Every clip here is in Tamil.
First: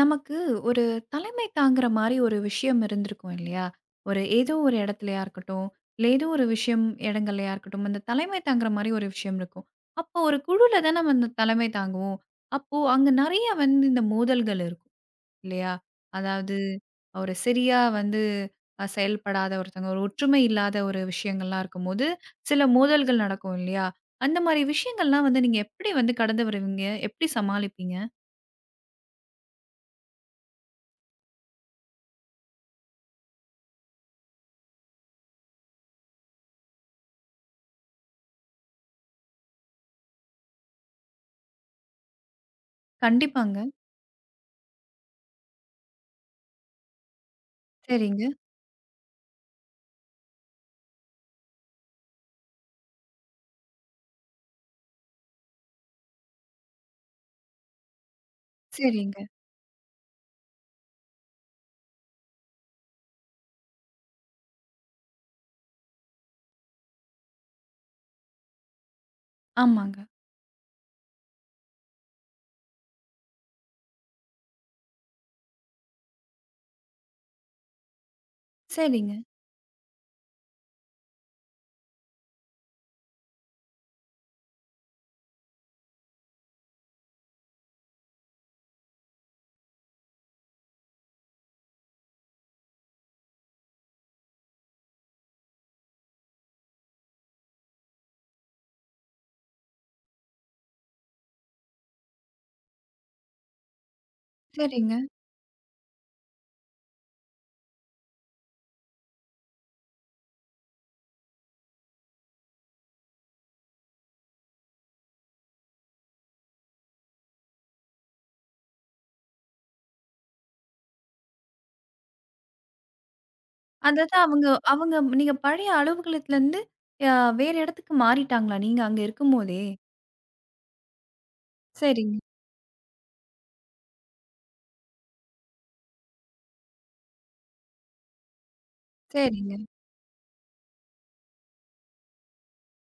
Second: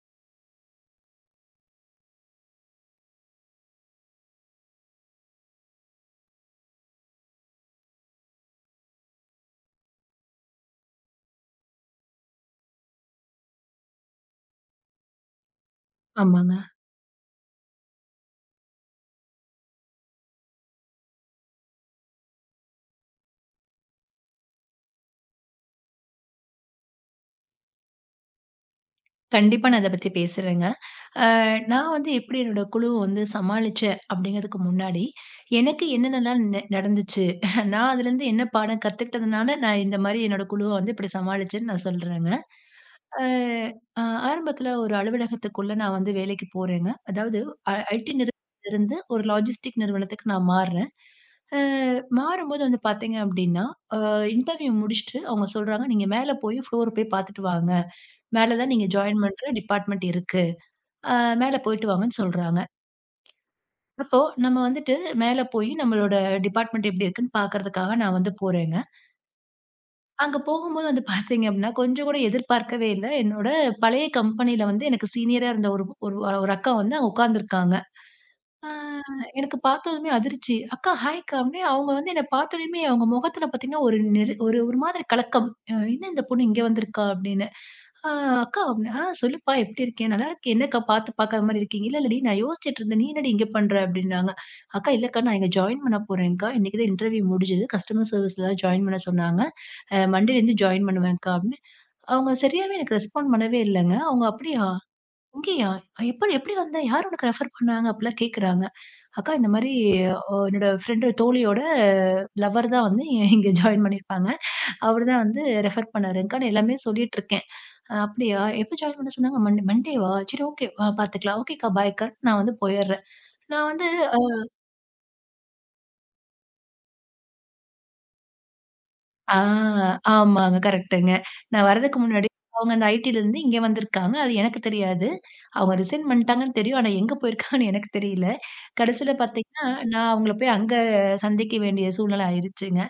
நமக்கு ஒரு தலைமை தாங்குற மாரி ஒரு விஷயம் இருந்திருக்கும் இல்லையா? ஒரு ஏதோ ஒரு இடத்துலயா இருக்கட்டும், இல்ல ஏதோ ஒரு விஷயம் இடங்கள்லயா இருக்கட்டும், அந்த தலைமை தாங்குற மாரி ஒரு விஷயம் இருக்கும். அப்போ ஒரு குழுல தான் நம்ம அந்த தலைமை தாங்குவோம். அப்போ அங்க நெறைய வந்து இந்த மோதல்கள் இருக்கும் இல்லையா? ஆமாங்க. அதாவது ஒரு சரியா வந்து செயல்படாத ஒருத்தவங்க, ஒரு ஒற்றுமை இல்லாத ஒரு விஷயங்கள்லாம் இருக்கும்போது, சில மோதல்கள் நடக்கும் இல்லையா? அந்த மாரி விஷயங்கள்லாம் வந்து நீங்க எப்படி வந்து கடந்து வருவீங்க? எப்படி சமாளிப்பீங்க? கண்டிப்பா நான் இத பத்தி பேசுறேங்க. அ நான் வந்து எப்படி என்னோட குழுவ வந்து சமாளிச்சேன் அப்படிங்கிறதுக்கு முன்னாடி, எனக்கு என்னென்னலாம் நடந்துச்சு, நான் அதுலேருந்து என்ன பாடம் கத்துக்கிட்டதுனால, நான் இந்த மாரி என்னோட குழுவ வந்து இப்படி சமாளிச்சேன்னு நான் சொல்றேங்க. அ கண்டிப்பாங்க. அ ஆரம்பத்தில ஒரு அலுவலகத்துக்குள்ள நான் வந்து வேலைக்கு போறேங்க. அதாவது ஐடி சரிங்க. நிறுவனத்திலிருந்து ஒரு லாஜிஸ்டிக் நிறுவனத்துக்கு நான் மாறுறேன். அ மாறும்போது வந்து பார்த்தீங்க அப்படின்னா, இன்டர்வியூ முடிச்சுட்டு அவங்க சொல்றாங்க, "நீங்க மேல போய் ஃப்ளோர் போய் பார்த்துட்டு வாங்க." மேல தான் நீங்க சரிங்க. ஜாயின் பண்ற டிபார்ட்மெண்ட் இருக்கு. அ மேல போயிட்டு வாங்கன்னு சொல்றாங்க. அப்போ நம்ம வந்துட்டு மேல போய் நம்மளோட டிபார்ட்மெண்ட் எப்படி இருக்குன்னு பார்க்கறதுக்காக நான் வந்து போறேங்க. ஆமாங்க. அங்க போகும்போது வந்து பார்த்தீங்க அப்படின்னா, கொஞ்சம் கூட எதிர்பார்க்கவே இல்ல. என்னோட பழைய கம்பெனியில வந்து எனக்கு சீனியரா இருந்த ஒரு ஒரு ஒரு அக்கா வந்து அங்க உட்கார்ந்துருக்காங்க. அ சரிங்க, எனக்கு பார்த்ததுமே அதிர்ச்சி. "அக்கா ஹாய்க்கா" அப்படின்னு அவங்க வந்து என்ன பார்த்தோனயுமே அவங்க முகத்துல பார்த்தீங்கன்னா ஒரு ஒரு ஒரு மாதிரி கலக்கம். "அ என்ன இந்த பொண்ணு இங்க வந்திருக்கா?" அப்படின்னு. ஆ அக்கா அப்டின்னா, "ஆ சொல்லுப்பா எப்டி இருக்கே? நல்லா இருக்கேன். என்னக்கா பார்த்து பார்க்காத மாரி இருக்கீங்க?" "இல்ல, இல்லடி நான் யோசிச்சுட்டு இருந்தேன். நீ என்னடி இங்க பண்ற?" அப்டின்னாங்க. "அக்கா இல்லக்கா நான் இங்க ஜாயின் பண்ண போறேன்க்கா. இன்னைக்கு தான் இன்டர்வியூ முடிஞ்சது. கஸ்டமர் சர்வீஸ்ல தான் ஜாயின் பண்ண சொன்னாங்க. மண்டேலேருந்து ஜாயின் பண்ணுவேன்க்கா" அப்டின்னு. அவங்க சரியாவே எனக்கு ரெஸ்பாண்ட் பண்ணவே இல்லங்க. அவங்க "அப்டியா? சரிங்க. இங்கேயா? எப்ப எப்டி வந்த? யார் உனக்கு ரெஃபர் பண்ணாங்க?" அப்டிலாம் கேட்குறாங்க. "அக்கா இந்த மாரி என்னோட ஃப்ரெண்டு தோழியோட லவர் தான் வந்து இங்க ஜாயின் பண்ணியிருப்பாங்க. அவரு தான் வந்து ரெஃபர் பண்ணாருங்க்கா. நான் எல்லாமே சொல்லிட்டுருக்கேன்." அப்படியா? எப்ப ஜாயின் பண்ண சொன்னாங்க? மண்டேவா? சரி ஓகே. பார்த்துக்கலாம். ஓகேக்கா பாய்க்கா. நான் வந்து போயிர்றேன். நான் வந்து அதாவது அவங்க அவங்க நீங்க பழைய அலுவலகத்துலருந்து அ வேற இடத்துக்கு மாறிட்டாங்களா? நீங்க அங்க ஆ இருக்கும்போதே! ஆமாங்க. கரெக்ட்டுங்க. நான் வர்றதுக்கு சரிங்க, முன்னாடி அவங்க அந்த ஐடிலருந்து இங்க வந்திருக்காங்க. அது எனக்கு தெரியாது. அவங்க ரிசைன் பண்ணிட்டாங்கன்னு தெரியும். ஆனா எங்க போயிருக்காங்கன்னு எனக்கு தெரியல. கடைசியில சரிங்க. பார்த்தீங்கன்னா, நான் அவங்கள போய் அங்க சந்திக்க வேண்டிய சூழ்நிலை ஆயிருச்சுங்க.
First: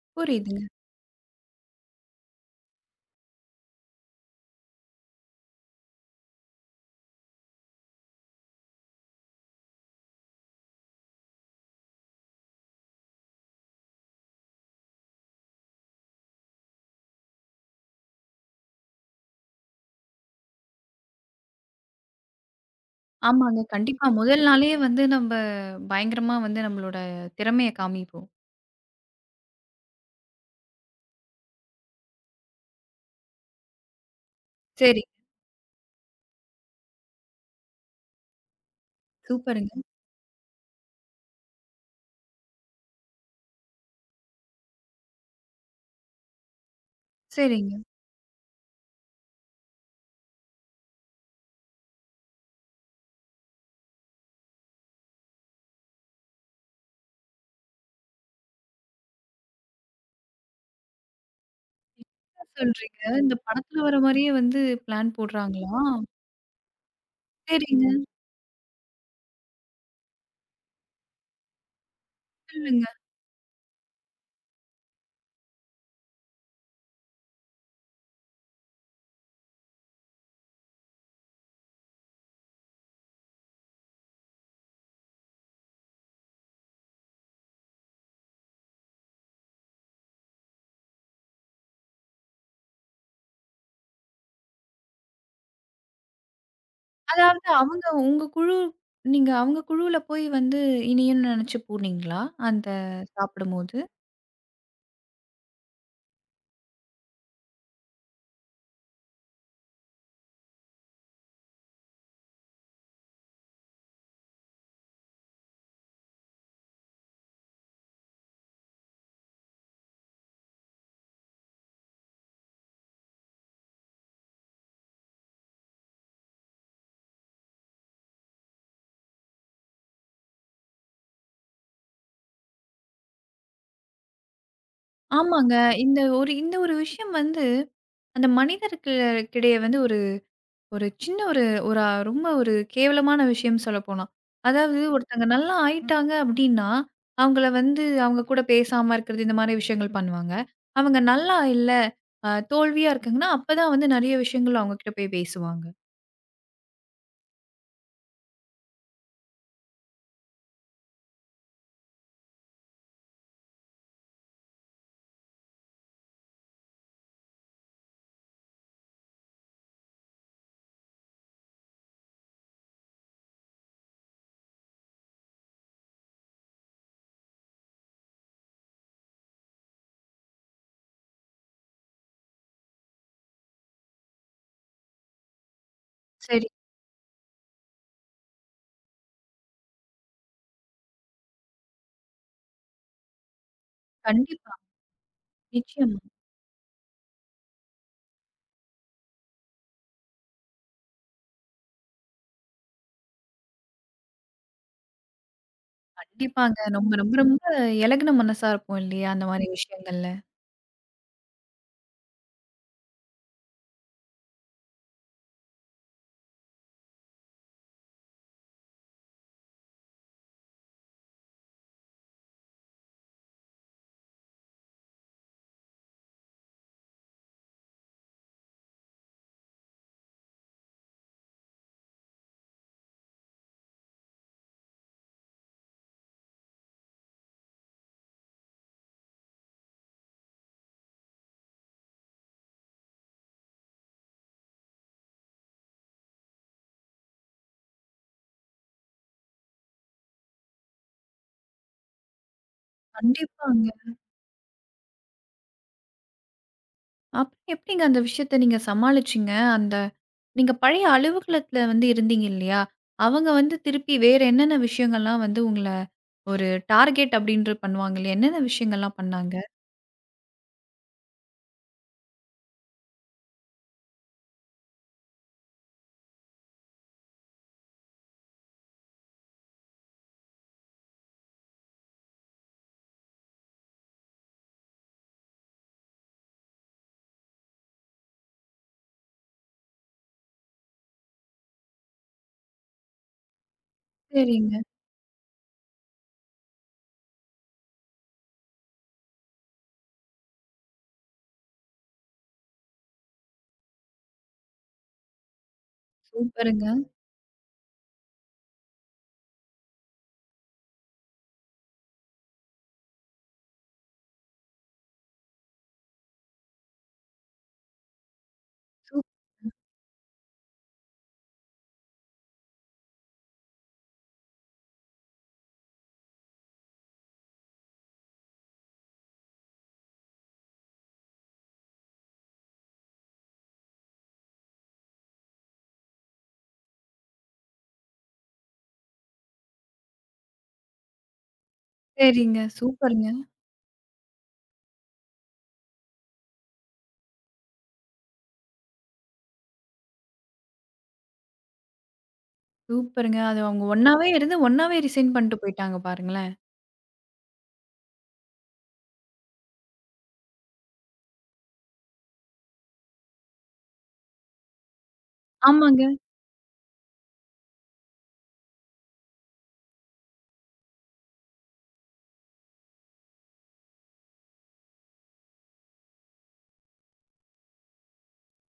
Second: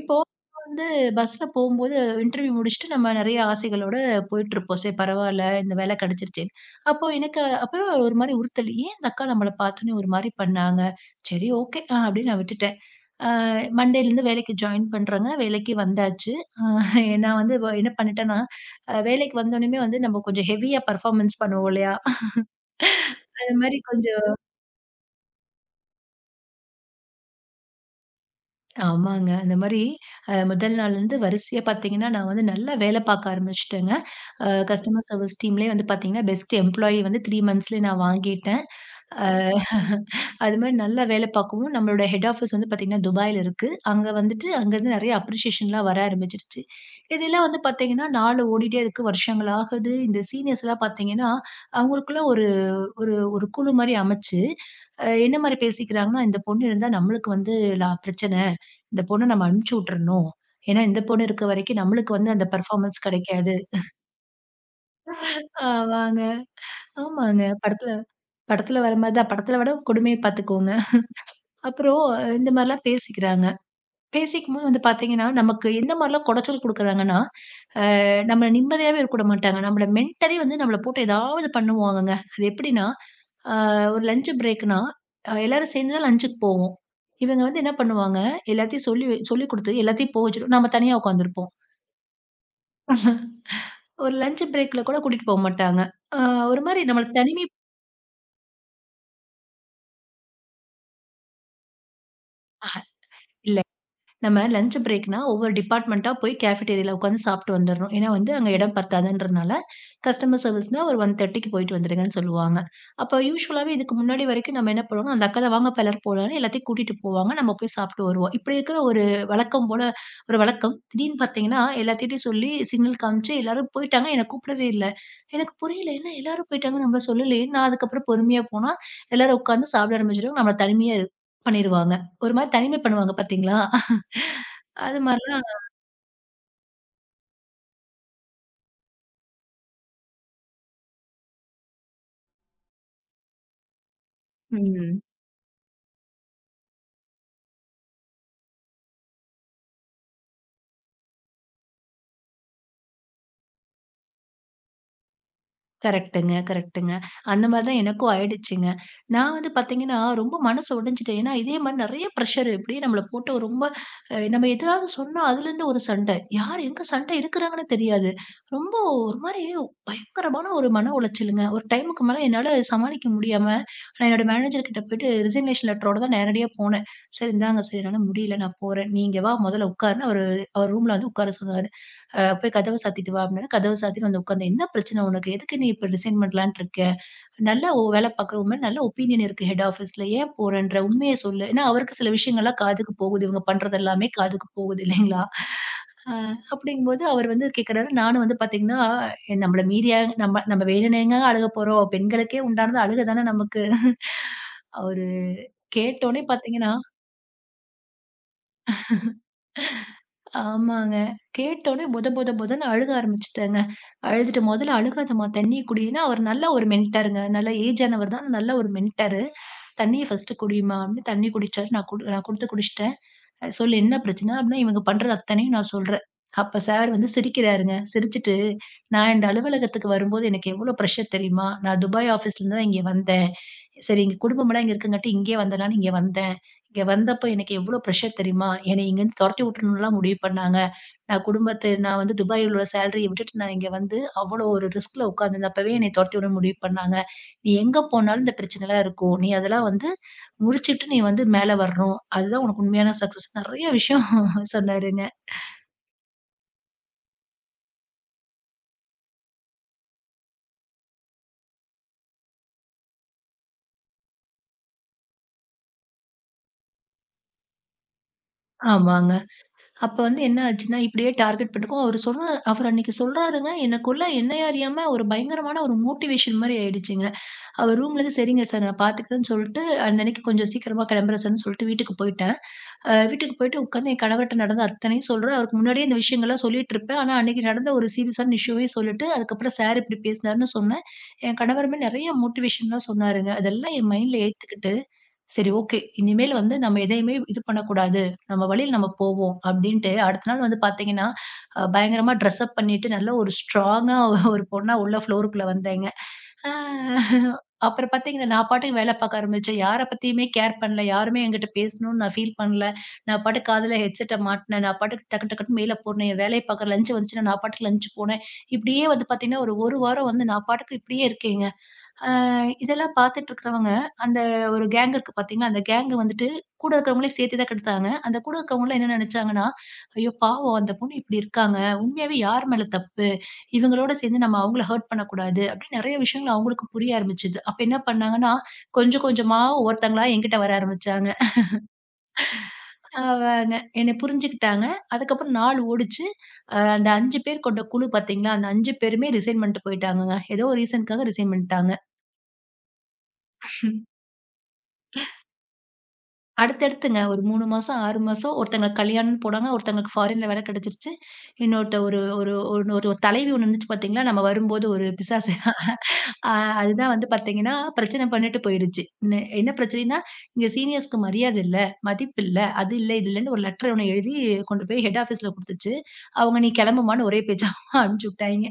இப்போ புரியுதுங்க. வந்து பஸ்ல போம்போது இன்டர்வியூ முடிச்சுட்டு நம்ம நெறைய ஆசைகளோட போயிட்டுருப்போம். சரி பரவால்ல இந்த வேலை கிடைச்சிருச்சேன்னு. அப்போ எனக்கு அப்பவே ஒரு மாரி உறுத்தல். ஏன் இந்த அக்கா நம்மள பார்த்தோனே ஒரு மாரி பண்ணாங்க? சரி ஓகே. அப்படின்னு நான் விட்டுட்டேன். அ மண்டேலருந்து வேலைக்கு ஜாயின் பண்றேங்க. வேலைக்கு வந்தாச்சு. அ நான் வந்து இப்போ என்ன பண்ணிட்டேன்னா, வேலைக்கு வந்தோனயுமே வந்து நம்ம கொஞ்சம் ஹெவியா பெர்ஃபார்மன்ஸ் பண்ணுவோம் இல்லையா? அது ஆமாங்க. மாரி கண்டிப்பா. கொஞ்சம் முதல் நாளே வந்து நம்ப பயங்கரமா வந்து நம்மளோட திறமைய காமிப்போம். ஆமாங்க. அந்த மாரி முதல் நாள்லருந்து வரிசையா பார்த்தீங்கன்னா, நான் வந்து நல்லா வேலை பார்க்க ஆரம்பிச்சுட்டேங்க. சரி. கஸ்டமர் சர்வீஸ் டீம்லயே வந்து பார்த்தீங்கன்னா, பெஸ்ட் எம்ப்ளாயி வந்து 3 மந்த்ஸ்லயே நான் வாங்கிட்டேன். அ சூப்பருங்க. அது மாரி நல்லா வேலை பார்க்கவும், நம்மளோட ஹெட் ஆஃபீஸ் வந்து பார்த்தீங்கன்னா, துபாயில இருக்கு. அங்க வந்துட்டு அங்கருந்து நெறைய அப்ரிசியேஷன்லாம் வர ஆரம்பிச்சுருச்சு. இதெல்லாம் வந்து சரிங்க. பார்த்தீங்கன்னா, நாள் ஓடிட்டே இருக்கு. வருஷங்கள் ஆகுது. இந்த சீனியர்ஸ்லாம் பார்த்தீங்கன்னா, அவங்களுக்குள்ள ஒரு ஒரு ஒரு குழு மாரி அமைச்சு, என்ன மாரி பேசிக்கிறாங்கன்னா, இந்த பொண்ணு இருந்தா நம்மளுக்கு வந்து லா பிரச்சனை. இந்த பொண்ண நம்ம அனுப்பிச்சு விட்டுறணும். ஏன்னா, இந்த பொண்ணு இருக்க வரைக்கும் நம்மளுக்கு வந்து என்ன அந்த சொல்றீங்க? பெர்ஃபார்மன்ஸ் இந்த கிடைக்காது. படத்துல வர மாரியே வந்து பிளான் ஆ போடுறாங்களா? வாங்க. ஆமாங்க. சரிங்க. படத்துல படத்துல வர மாரி தான். படத்துல விட கொடுமைய பார்த்துக்கோங்க. அப்புறம் இந்த மாரிலாம் சொல்லுங்க. பேசிக்கிறாங்க. பேசிக்கும்போது வந்து பார்த்தீங்கன்னா, நமக்கு எந்த மாரிலாம் குடைச்சல் குடுக்குறாங்கன்னா, நம்மள நிம்மதியாவே இருக்க விட மாட்டாங்க. நம்மள மென்டலி வந்து நம்மள போட்டு ஏதாவது பண்ணுவாங்கங்க. அது எப்படின்னா, ஆ ஒரு லஞ்ச் பிரேக்னா, எல்லாரும் சேர்ந்து தான் லஞ்சுக்கு போவோம். இவங்க வந்து என்ன பண்ணுவாங்க, எல்லாத்தையும் சொல்லிக் குடுத்து எல்லாத்தையும் வச்சுட்டு நம்ம தனியா உட்காந்துருப்போம். ஒரு லஞ்ச் பிரேக்ல கூட கூட்டிட்டு போமாட்டாங்க. அ ஒரு மாரி நம்மள அதாவது தனிமைப்படுத்தில அவங்க உங்க குழு நீங்க அவங்க குழுவுல போய் வந்து இனியன்னு நினைச்சு போனீங்களா? அந்த சாப்பிடும்போது? நம்ம லஞ்ச் பிரேக்னா ஒவ்வொரு டிபார்ட்மெண்ட்டா போய் கேஃபடேரியால உட்காந்து சாப்பிட்டு வந்துரணும். ஏன்னா வந்து அங்க இடம் பத்தாதுன்றனால, கஸ்டமர் சர்விஸ்னா ஒரு 1:30க்கு போயிட்டு வந்துருங்கன்னு சொல்லுவாங்க. அப்ப யூசுவலாவே இதுக்கு முன்னாடி வரைக்கும் நம்ம என்ன பண்ணுவோம்னா, அந்த அக்கா தான் வாங்கப்பா எல்லாரும் போலாம்ன்னு எல்லாத்தையும் கூட்டிட்டு போவாங்க. நம்ம போய் சாப்பிட்டு வருவோம். இப்படி இருக்கிற ஒரு வழக்கம் போல ஒரு வழக்கம். திடீர்னு பார்த்தீங்கன்னா, எல்லாத்துட்டயும் சொல்லி சிக்னல் காமிச்சு எல்லாரும் போயிட்டாங்க. என்ன கூப்பிடவே இல்ல. எனக்கு புரியல. என்ன எல்லாரும் போயிட்டாங்க நம்மள சொல்லலயே. நான் அதுக்கப்புறம் பொறுமையா போனா, எல்லாரும் உட்காந்து சாப்பிட ஆரம்பிச்சுருவாங்க. நம்மள தனிமையா பண்ணிருவாங்க. ஒரு மாரி தனிமை பண்ணுவாங்க பார்த்தீங்களா? அது மாரிலாம் ஆமாங்க. இந்த ஒரு விஷயம் வந்து அந்த மனிதருக்கிடையே வந்து ஒரு ஒரு சின்ன ஒரு ஒரு அ- ரொம்ப ஒரு கேவலமான விஷயம் சொல்லப்போனா. அதாவது ம். ஒருத்தங்க நல்லா ஆயிட்டாங்க அப்டின்னா, அவங்கள வந்து அவங்க கூட பேசாம இருக்கிறது இந்த மாரி விஷயங்கள் பண்ணுவாங்க. அவங்க நல்லா இல்ல, தோல்வியா இருக்காங்கன்னா, அப்பதான் வந்து நெறைய விஷயங்கள் அவங்க கிட்ட போய் பேசுவாங்க. கரெக்ட்டுங்க. அந்த மாரி தான் எனக்கும் ஆயிடுச்சுங்க. நான் வந்து பார்த்தீங்கன்னா, ரொம்ப மனசு உடைஞ்சுட்டேன். ஏன்னா, இதே மாரி நெறைய ப்ரஷர் இப்படியே நம்மள போட்டு ரொம்ப நம்ம எதாவது சொன்னா அதுலேருந்து ஒரு சண்டை. யார் எங்க சண்டை எடுக்குறாங்கன்னு தெரியாது. ரொம்ப ஒரு மாரி பயங்கரமான ஒரு மன உளைச்சலுங்க. ஒரு டைமுக்கு மேல என்னால சமாளிக்க முடியாம, நான் என்னோட மேனேஜர் கிட்ட போயிட்டு ரிசிக்னேஷன் லெட்டரோட தான் நேரடியா போனேன். "சார் இந்தாங்க சார் என்னால முடியல நான் போறேன். நீ இங்க வா முதல்ல உட்காருன்னு" அவர் ரூம்ல வந்து உட்கார சொன்னாரு. போய் கதவ சாத்திட்டு வா அப்படின்னா, கதவ சாத்திட்டு வந்து உட்காந்து, "என்ன பிரச்சனை உனக்கு? எதுக்கு நீ இப்ப ரிசைன் சரி. பண்ணலான்ட்டு இருக்க? நல்லா வேலை பார்க்குற உன் மேல நல்ல ஒப்பீனியன் இருக்கு ஹெட் ஆஃபீஸ்ல. ஏன் போறன்ற? உண்மைய சொல்லு." ஏன்னா, அவருக்கு சில விஷயங்கள்லாம் காதுக்கு போகுது. இவங்க பண்றது எல்லாமே காதுக்கு கண்டிப்பா. போகுது இல்லைங்களா? நிச்சயமா. அ அப்படிங்கும்போது அவர் வந்து கேட்குறாரு. நானும் வந்து பார்த்தீங்கன்னா, நம்மள மீறி ஏங்க நம்ம நம்ம வேணும்னு ஏங்கங்க அழுக போறோம்? பெண்களுக்கே உண்டானது அழுக தானே நமக்கு. அவரு கேட்டோனே கண்டிப்பாங்க. பார்த்தீங்கன்னா ரொம்ப, ரொம்ப, ரொம்ப இலகுன மனசா இருப்போம் இல்லையா? அந்த மாரி விஷயங்கள்ல. ஆமாங்க. கேட்டோனே பொத பொத பொதன்னு அழுக ஆரம்பிச்சுட்டேங்க. அழுதுட்டு "மொதல்ல அழுகாதம்மா தண்ணீய குடின்னா" அவர் நல்ல ஒரு மென்டாருங்க. நல்ல ஏஜ் ஆனவர் தான். நல்ல ஒரு மென்டாரு. "தண்ணீய ஃபர்ஸ்ட்டு குடிம்மா" அப்படின்னு தண்ணீ குடிச்சாரு. நான் குடுத்து குடிச்சுட்டேன். சொல்லு என்ன பிரச்சனை? அப்படின்னா, இவங்க பண்றது அத்தனையும் நான் சொல்றேன். அப்ப சார் வந்து சிரிக்கிறாருங்க. சிரிச்சுட்டு, "நான் இந்த அலுவலகத்துக்கு வரும்போது எனக்கு எவ்வளோ பிரஷர் தெரியுமா? நான் துபாய் ஆஃபீஸ்லேருந்து தான் இங்க வந்தேன். சரி எங்க குடும்பம்லாம் இங்க இருக்கங்காட்டி இங்கேயே வந்துடலான்னு இங்க வந்தேன். இங்க வந்தப்போ எனக்கு எவ்வளோ பிரஷர் தெரியுமா? என்னை இங்கேருந்து தொரத்தி விட்டுறணும்லாம் முடிவு பண்ணாங்க. நான் குடும்பத்த நான் வந்து துபாயில் உள்ள சேலரிய விட்டுட்டு நான் இங்க வந்து அவ்வளோ ஒரு ரிஸ்க்ல உட்காந்துருந்தேன். அப்பவே என்னை தொரத்தி விட முடிவு பண்ணாங்க. நீ எங்க போனாலும் இந்த பிரச்சனைலாம் இருக்கும். நீ அதெல்லாம் வந்து முடிச்சுட்டு நீ வந்து மேல வரணும். அதுதான் உனக்கு உண்மையான சக்சஸ். நெறைய கண்டிப்பாங்க. விஷயம் சொன்னாருங்க. அப்புறம் எப்படிங்க அந்த விஷயத்த நீங்க சமாளிச்சீங்க? அந்த நீங்க பழைய அலுவலகத்துல வந்து இருந்தீங்க இல்லையா? அவங்க வந்து திருப்பி வேற என்னென்ன விஷயங்கள்லாம் வந்து உங்கள ஒரு டார்கெட் அப்படின்ற பண்ணுவாங்க இல்லையா? என்னென்ன விஷயங்கள்லாம் ஆமாங்க. பண்ணாங்க? அப்ப வந்து என்ன ஆச்சுன்னா, இப்படியே டார்கெட் பண்ணிருக்கோம். அவரு அன்னைக்கு சொல்றாருங்க. எனக்குள்ள என்னையே அறியாம ஒரு பயங்கரமான ஒரு மோட்டிவேஷன் மாரி ஆயிடுச்சுங்க. அவர் ரூம்லருந்து சரிங்க சார் நான் பார்த்துக்கிறேன்னு சொல்ட்டு, அந்த அன்னைக்கு கொஞ்சம் சீக்கிரமா கிளம்புறேன் சார்ன்னு சொல்ட்டு வீட்டுக்கு போயிட்டாங்க. வீட்டுக்கு போயிட்டு உட்காந்து என் கணவர்ட்ட நடந்த அத்தனையும் சொல்றேன். அவருக்கு முன்னாடியே இந்த விஷயங்கள்லாம் சொல்லிட்டுருப்பேன். ஆனா, அன்னைக்கு நடந்த ஒரு சீரியஸான இஷ்யூவையும் சொல்லிட்டு, அதுக்கப்புறம் சார் இப்படி பேசினாருன்னு சொன்னேன். என் கணவருமே நெறைய மோட்டிவேஷன்லாம் சொன்னாருங்க. அதெல்லாம் என் மைண்ட்ல சரிங்க. ஏத்துக்கிட்டு, சரி ஓகே. இனிமேல் வந்து நம்ம எதையுமே இது பண்ணக்கூடாது. நம்ம வழியில நம்ம போவோம் அப்படின்ட்டு, அடுத்த நாள் வந்து பார்த்தீங்கன்னா, பயங்கரமா ட்ரெஸ் அப் பண்ணிட்டு, நல்ல ஒரு ஸ்ட்ராங்கா ஒரு பொண்ணா உள்ள ஃப்ளோருக்குள்ள வந்தேங்க. ஆ சூப்பருங்க. அப்புறம் பார்த்தீங்கன்னா, நான் பாட்டுக்கு வேல பார்க்க ஆரம்பிச்சேன். யார பத்தியுமே கேர் பண்ணல. யாருமே என்கிட்ட பேசணும்னு நான் ஃபீல் பண்ணல. நான் பாட்டுக்கு காதுல ஹெட்செட்ட மாட்டுனேன். நான் பாட்டுக்கு டக்கு டக்குன்னு மேல போனேன். என் வேலைய பார்க்குறேன். லஞ்ச் வந்துச்சுன்னா நான் பாட்டுக்கு லஞ்ச் போனேன். இப்படியே வந்து சூப் பார்த்தீங்கன்னா, ஒரு 1 வாரம் வந்து நான் பாட்டுக்கு இப்படியே இருக்கேங்க. அ இதெல்லாம் பார்த்துட்டு இருக்கிறவங்க, அந்த ஒரு கேங் இருக்கு பார்த்தீங்களா? அந்த கேங் வந்துட்டு கூட இருக்கிறவங்களையும் சேர்த்து தான் கெடுத்தாங்க. அந்த கூட இருக்கிறவங்கலாம் என்ன நினைச்சாங்கன்னா, "ஐயோ! பாவம் அந்த பொண்ணு இப்படி இருக்காங்க. உண்மையாவே யார் மேல தப்பு? இவங்களோட சேர்ந்து நம்ம அவங்கள ஹர்ட் பண்ணக்கூடாது." அப்படின்னு நெறைய விஷயங்கள் அவங்களுக்கு புரிய ஆரம்பிச்சது. அப்ப என்ன பண்ணாங்கன்னா, கொஞ்சம் கொஞ்சமா ஒவ்வொருத்தங்களா என்கிட்ட வர ஆரம்பிச்சாங்க. சரிங்க. அ சூப்பருங்க. ந என்னை புரிஞ்சுக்கிட்டாங்க. அதுக்கப்புறம் நாள் ஓடுச்சு. அந்த 5 பேர் கொண்ட குழு பார்த்தீங்களா? அந்த 5 பேருமே ரிசைன் பண்ணிட்டு போயிட்டாங்கங்க. ஏதோ ஒரு ரீசனுக்காக ரிசைன் பண்ணிட்டாங்க. சூப்பருங்க. அது அவங்க ஒண்ணாவே இருந்து, ஒண்ணாவே ரிசைன் பண்ணிட்டு போயிட்டாங்க பாருங்களேன். அடுத்தடுத்துங்க. ஒரு 3 மாசம், 6 மாசம் ஒருத்தங்களுக்கு கல்யாணம்னு போனாங்க. ஒருத்தங்களுக்கு ஃபாரின்ல வேலை கிடைச்சிருச்சு. இன்னொருத்த ஒரு ஒரு ஒண்ணு ஒரு தலைவி ஒண்ணு இருந்துச்சு பார்த்தீங்களா? நம்ம வரும்போது ஒரு பிசாசு. ஆமாங்க. அ அதுதான் வந்து பார்த்தீங்கன்னா, பிரச்சனை பண்ணிட்டு போயிருச்சு. என்ன என்ன பிரச்சனைன்னா, இங்க சீனியர்ஸ்க்கு மரியாதை இல்ல, மதிப்பு இல்ல, அது இல்ல, இது இல்லன்னு ஒரு லெட்டர் ஒண்ணு எழுதி கொண்டு போய் ஹெட் ஆஃபீஸ்ல குடுத்துச்சு. அவங்க நீ கிளம்புமான்னு ஒரே பேச்சா அனுப்பிச்சு விட்டாய்ங்க.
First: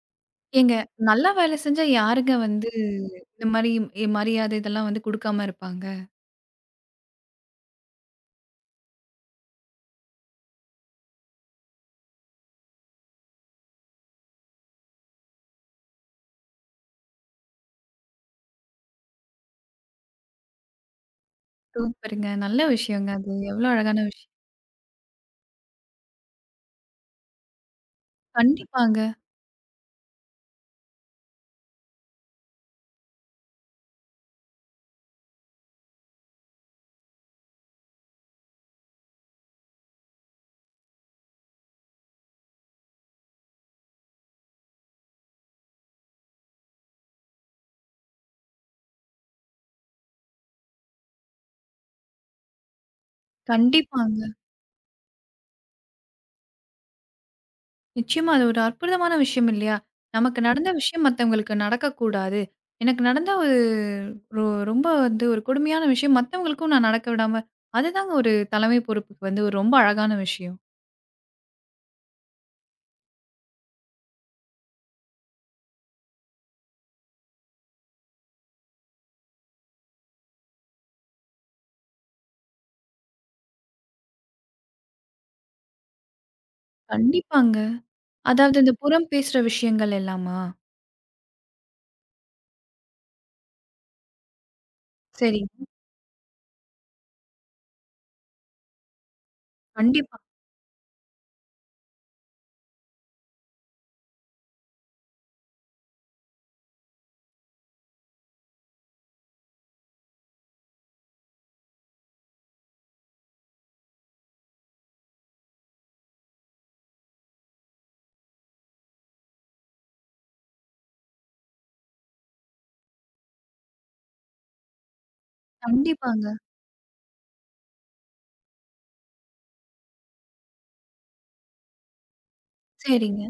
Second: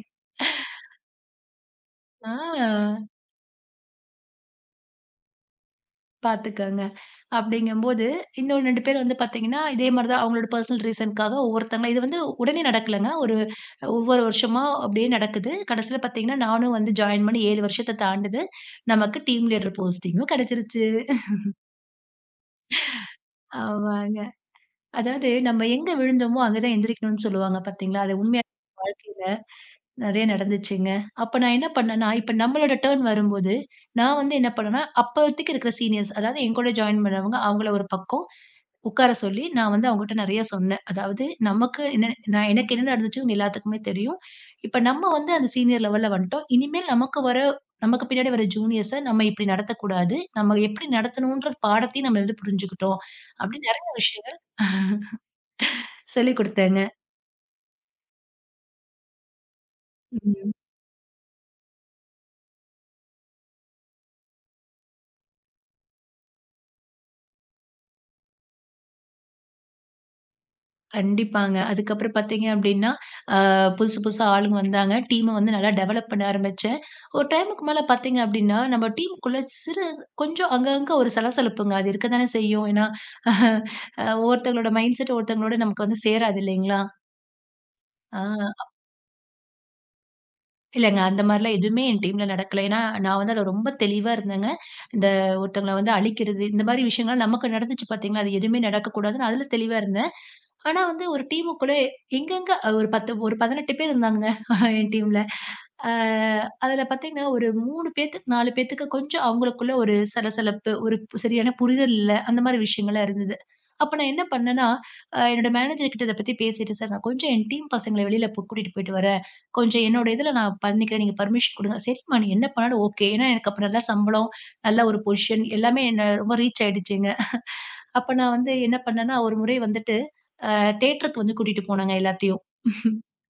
ஏங்க, நல்லா வேலை செஞ்சா ஆ யாருங்க வந்து இந்த மாரி மரியாதை இதெல்லாம் வந்து குடுக்காம இருப்பாங்க? பார்த்துக்கங்க. அப்படிங்கும்போது, இன்னும் 2 பேர் வந்து பார்த்தீங்கன்னா, இதே மாரி தான் அவங்களோட பர்சனல் ரீசன்க்காக ஒவ்வொருத்தங்களா இது வந்து உடனே நடக்கலங்க. ஒவ்வொரு வருஷமா அப்படியே நடக்குது. கடைசியில பார்த்தீங்கன்னா, நானும் வந்து ஜாயின் பண்ணி 7 வருஷத்த தாண்டுது. நமக்கு டீம் லீடர் போஸ்டிங்கும் கிடைச்சிருச்சு. சூப்பருங்க. நல்ல விஷயங்க அது. எவ்ளோ அழகான ஆமாங்க. விஷயம். அதாவது நம்ம எங்க விழுந்தோமோ, அங்க தான் எந்திரிக்கணும்னு சொல்லுவாங்க பார்த்தீங்களா? அது உண்மையா கண்டிப்பாங்க, வாழ்க்கையில நெறைய நடந்துச்சுங்க. அப்ப நான் என்ன பண்ணேன்னா, இப்ப நம்மளோட டர்ன் வரும்போது, நான் வந்து என்ன பண்ணேன்னா, அப்போதைக்கு இருக்கிற சீனியர்ஸ் அதாவது என் கூட ஜாயின் பண்ணவங்க, அவங்கள ஒரு பக்கம் உட்கார சொல்லி, நான் வந்து அவங்ககிட்ட நெறைய சொன்னேன். அதாவது நமக்கு என்ன நான் எனக்கு என்ன நடந்துச்சு இவங்க எல்லாத்துக்குமே தெரியும். இப்ப நம்ம வந்து அந்த சீனியர் லெவல்ல வந்துட்டோம். இனிமேல் நமக்கு வர நமக்கு பின்னாடி வர ஜூனியர்ஸ நம்ம இப்படி நடத்தக்கூடாது. நம்ம எப்படி நடத்தணும்ன்ற பாடத்தையும் நம்ம வந்து புரிஞ்சுக்கிட்டோம். அப்படின்னு நெறைய கண்டிப்பாங்க. விஷயங்கள் சொல்லிக் குடுத்தேங்க. நிச்சயமா அது ஒரு அற்புதமான விஷயம் இல்லையா? நமக்கு ம். நடந்த விஷயம் மத்தவங்களுக்கு நடக்கக்கூடாது. எனக்கு நடந்த ஒரு ரொ ரொம்ப வந்து ஒரு கொடுமையான விஷயம் மத்தவங்களுக்கும் நான் நடக்க விடாம அதுதாங்க ஒரு தலைமை பொறுப்புக்கு வந்து ஒரு ரொம்ப அழகான விஷயம். கண்டிப்பாங்க. அதுக்கப்புறம் பார்த்தீங்க அப்டின்னா, அ புதுசு புதுசா ஆளுங்க வந்தாங்க. டீம வந்து நல்லா டெவலப் பண்ண ஆரம்பிச்சேன். ஒரு டைமுக்கு மேல பார்த்தீங்க அப்டின்னா, நம்ம டீமுக்குள்ள கொஞ்சம் அங்கங்க ஒரு சலசலப்புங்க. அது இருக்க தானே செய்யும். ஏன்னா, அ ஒருத்தவங்களோட மைண்ட் செட் ஒருத்தவங்களோட நமக்கு வந்து சேராது இல்லைங்களா? கண்டிப்பாங்க. அதாவது ஆ இந்த புறம் பேசுற விஷயங்கள் எல்லாமா? இல்லங்க அந்த மாரிலாம் எதுவுமே என் டீம்ல நடக்கல. ஏன்னா, நான் வந்து அதுல ரொம்ப தெளிவா இருந்தேங்க. இந்த சரி. ஒருத்தவங்கள வந்து அழிக்கிறது, இந்த மாரி விஷயங்கள்லாம் நமக்கு நடந்துச்சு பார்த்தீங்களா, அது எதுவுமே நடக்கக்கூடாதுன்னு அதுல தெளிவா இருந்தேன். கண்டிப்பா, ஆனா வந்து ஒரு டீமுக்குள்ள எங்கெங்க ஒரு 10 ஒரு 18 பேர் இருந்தாங்கங்க என் டீம்ல. அ அதுல பார்த்தீங்கன்னா, ஒரு 3 பேத்துக்கு 4 பேத்துக்கு கொஞ்சம் அவங்களுக்குள்ள ஒரு சலசலப்பு, சரியான புரிதல் இல்ல. அந்த மாரி விஷயங்கள்லாம் இருந்தது. அப்ப நான் என்ன பண்ணேன்னா, என்னோட மேனேஜர் கிட்ட இத பத்தி பேசிட்டு, "சார் நான் கொஞ்சம் என் டீம் பசங்கள வெளியில கூட்டிட்டு போயிட்டு வரேன். கொஞ்சம் என்னோட இதுல நான் பண்ணிக்கிறேன். நீங்க பர்மிஷன் குடுங்க." "சரிம்மா நீ என்ன பண்ணாலும் ஓகே." ஏன்னா எனக்கு அப்ப நல்ல சம்பளம், நல்ல ஒரு பொசிஷன் எல்லாமே என்ன கண்டிப்பாங்க. ரொம்ப ரீச் ஆயிடுச்சுங்க. அப்ப நான் வந்து என்ன பண்ணேன்னா, ஒரு முறை வந்துட்டு தியேட்டருக்கு வந்து கூட்டிட்டு போனாங்க எல்லாத்தையும். சரிங்க.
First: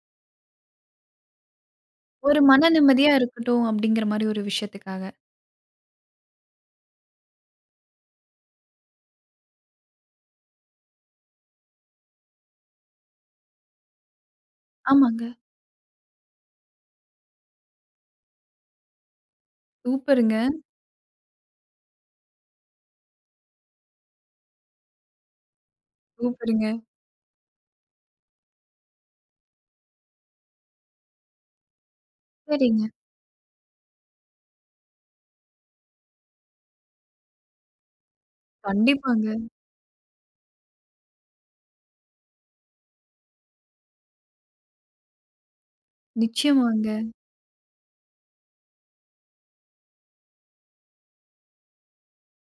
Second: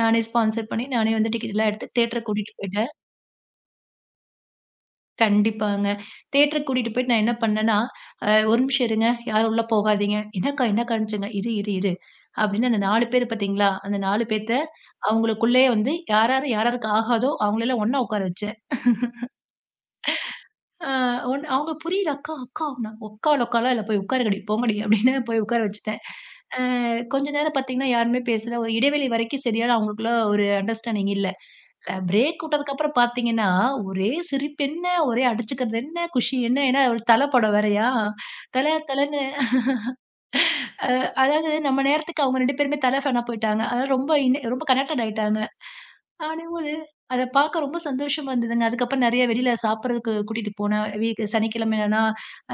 நானே ஸ்பான்சர் பண்ணி, நானே வந்து டிக்கெட்லாம் எடுத்து தியேட்டருக்கு ஒரு கூட்டிட்டு மன போயிட்டேன். நிம்மதியா இருக்கட்டும் அப்படிங்கிற மாரி ஒரு விஷயத்துக்காக. கண்டிப்பாங்க. தியேட்டருக்கு கூட்டிட்டு போயிட்டு நான் என்ன பண்ணேன்னா, "ஒரு நிமிஷம் இருங்க. யாரும் உள்ள போகாதீங்க." "என்னக்கா, என்னக்கான்னுச்சுங்க." "இரு, இரு, இரு." அப்படின்னு அந்த 4 பேரு பார்த்தீங்களா, அந்த 4 பேத்த ஆமாங்க. அவங்களுக்குள்ளேயே வந்து யார் யாரு யார் யாருக்கு ஆகாதோ அவங்கள எல்லாம் ஒண்ணா உட்கார வச்சேன். சூப்பருங்க, ஆ ஒன் அவங்க புரியல. "அக்கா, அக்கான்னா, உக்காலாம் இல்ல. போய் உட்காருங்கடி, போங்கடி" அப்படின்னு போய் உட்கார வச்சுட்டேன். அ சூப்பருங்க. கொஞ்ச நேரம் பார்த்தீங்கன்னா, யாருமே பேசல. ஒரு இடைவெளி வரைக்கும் சரியான அவங்களுக்குள்ள ஒரு அண்டர்ஸ்டாண்டிங் இல்ல. பிரேக் சரிங்க. விட்டதுக்கப்புறம் பார்த்தீங்கன்னா, ஒரே சிரிப்பு என்ன, ஒரே அடிச்சுக்கிறது என்ன, குஷி என்ன, ஏன்னா ஒரு தல படம் வேறயா. தல தலன்னு கண்டிப்பாங்க. அ அதாவது நம்ம நேரத்துக்கு அவங்க 2 பேருமே தல ஃபேனா போயிட்டாங்க. அதனால ரொம்ப ரொம்ப கனெக்டட் ஆயிட்டாங்க. அப்படிங்கும்போது, நிச்சயமாங்க. அத பார்க்க ரொம்ப சந்தோஷமா இருந்ததுங்க. அதுக்கப்புறம் நெறைய வெளியில சாப்பிடுறதுக்கு கூட்டிட்டு போனேன். வீக் சனிக்கிழமைனா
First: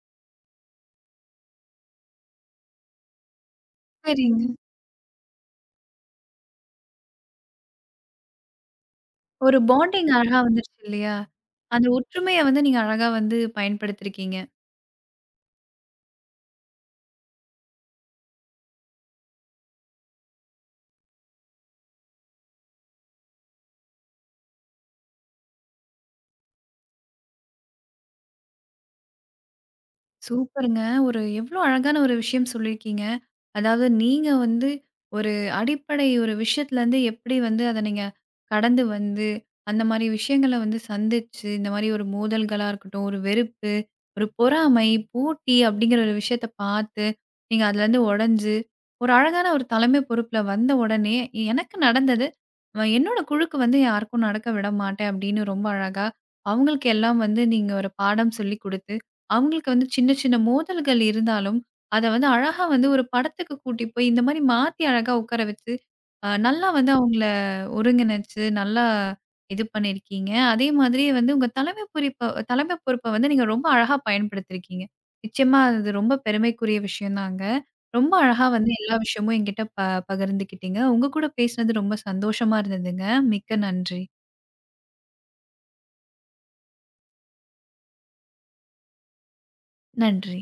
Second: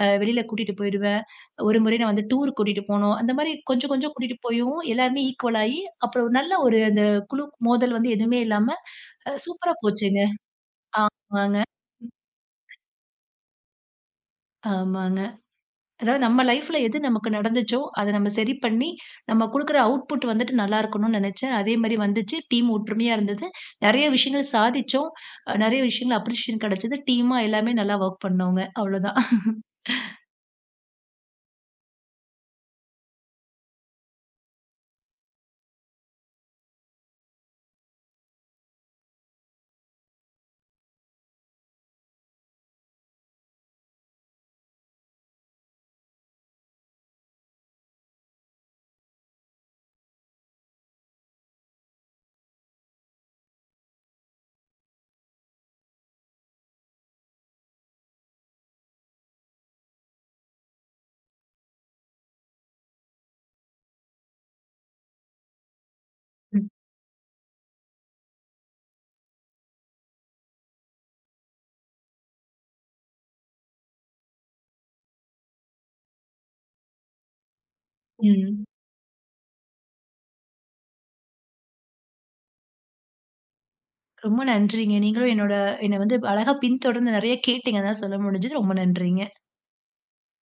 வெளியில கூட்டிட்டு போயிடுவேன். ஒரு முறை நான் வந்து டூர் கூட்டிட்டு போனோம். அந்த மாரி கொஞ்சம் கொஞ்சம் கூட்டிட்டு சரிங்க. போயும் எல்லாருமே ஈக்குவல் ஆயி, அப்புறம் ஒரு நல்ல ஒரு அந்த குழு மோதல் வந்து எதுவுமே இல்லாம ஒரு சூப்பரா பாண்டிங் போச்சுங்க. அழகா வந்துருச்சு இல்லையா? ஆமாங்க, அந்த ஒற்றுமைய வந்து நீங்க அழகா வந்து பயன்படுத்தியிருக்கீங்க. ஆமாங்க. அதாவது நம்ம லைஃப்ல எது நமக்கு நடந்துச்சோ, அத நம்ம சரி பண்ணி, நம்ம குடுக்குற அவுட்புட் வந்துட்டு நல்லா இருக்கணும்னு நெனச்சேன். அதே மாரி வந்துச்சு. டீம் ஒற்றுமையா இருந்தது. நெறைய விஷயங்கள் சாதிச்சோம். நெறைய விஷயங்கள் அப்ரிசியேஷன் கெடச்சது. டீமா எல்லாமே நல்லா ஒர்க் பண்ணோங்க. அவ்ளோதான். சூப்பருங்க. ஒரு எவ்ளோ அழகான ஒரு விஷயம் சொல்லியிருக்கீங்க. அதாவது நீங்க வந்து ஒரு அடிப்படை ஒரு விஷயத்துலருந்து எப்படி வந்து அத நீங்க கடந்து வந்து, அந்த மாரி விஷயங்கள வந்து சந்திச்சு, இந்த மாரி ஒரு மோதல்களா இருக்கட்டும், ஒரு வெறுப்பு, ஒரு பொறாமை, போட்டி அப்படிங்கிற ஒரு விஷயத்த பார்த்து, நீங்க அதுலருந்து உடைஞ்சு, ஒரு அழகான ஒரு தலைமை பொறுப்புல வந்த உடனே, எனக்கு நடந்தது, என்னோட குழுக்கு வந்து யாருக்கும் நடக்க விட மாட்டேன் அப்படின்னு ரொம்ப அழகா, அவங்களுக்கு எல்லாம் வந்து நீங்க ஒரு பாடம் சொல்லிக் குடுத்து அவங்களுக்கு வந்து சின்ன சின்ன மோதல்கள் இருந்தாலும், அத வந்து அழகா வந்து ஒரு படத்துக்கு கூட்டி போய் இந்த மாரி மாத்தி அழகா உட்கார வச்சு, ம். நல்லா வந்து அவங்கள ஒருங்கிணைச்சு, நல்லா இது பண்ணியிருக்கீங்க. அதே மாதிரி வந்து உங்க தலைமை பொறுப்ப வந்து நீங்க ரொம்ப அழகா பயன்படுத்தியிருக்கீங்க. நிச்சயமா அது ரொம்ப பெருமைக்குரிய விஷயம்தாங்க. ரொம்ப அழகா ம். வந்து எல்லா விஷயமும் என்கிட்ட பகிர்ந்துக்கிட்டீங்க. உங்க கூட பேசினது ரொம்ப சந்தோஷமா இருந்ததுங்க. மிக்க நன்றி. ரொம்ப நன்றிங்க. நீங்களும் என்னோட என்ன வந்து அழகா பின்தொடர்ந்து நெறைய கேட்டீங்க. அதான் சொல்ல முடிஞ்சது. ரொம்ப நன்றிங்க. நன்றி.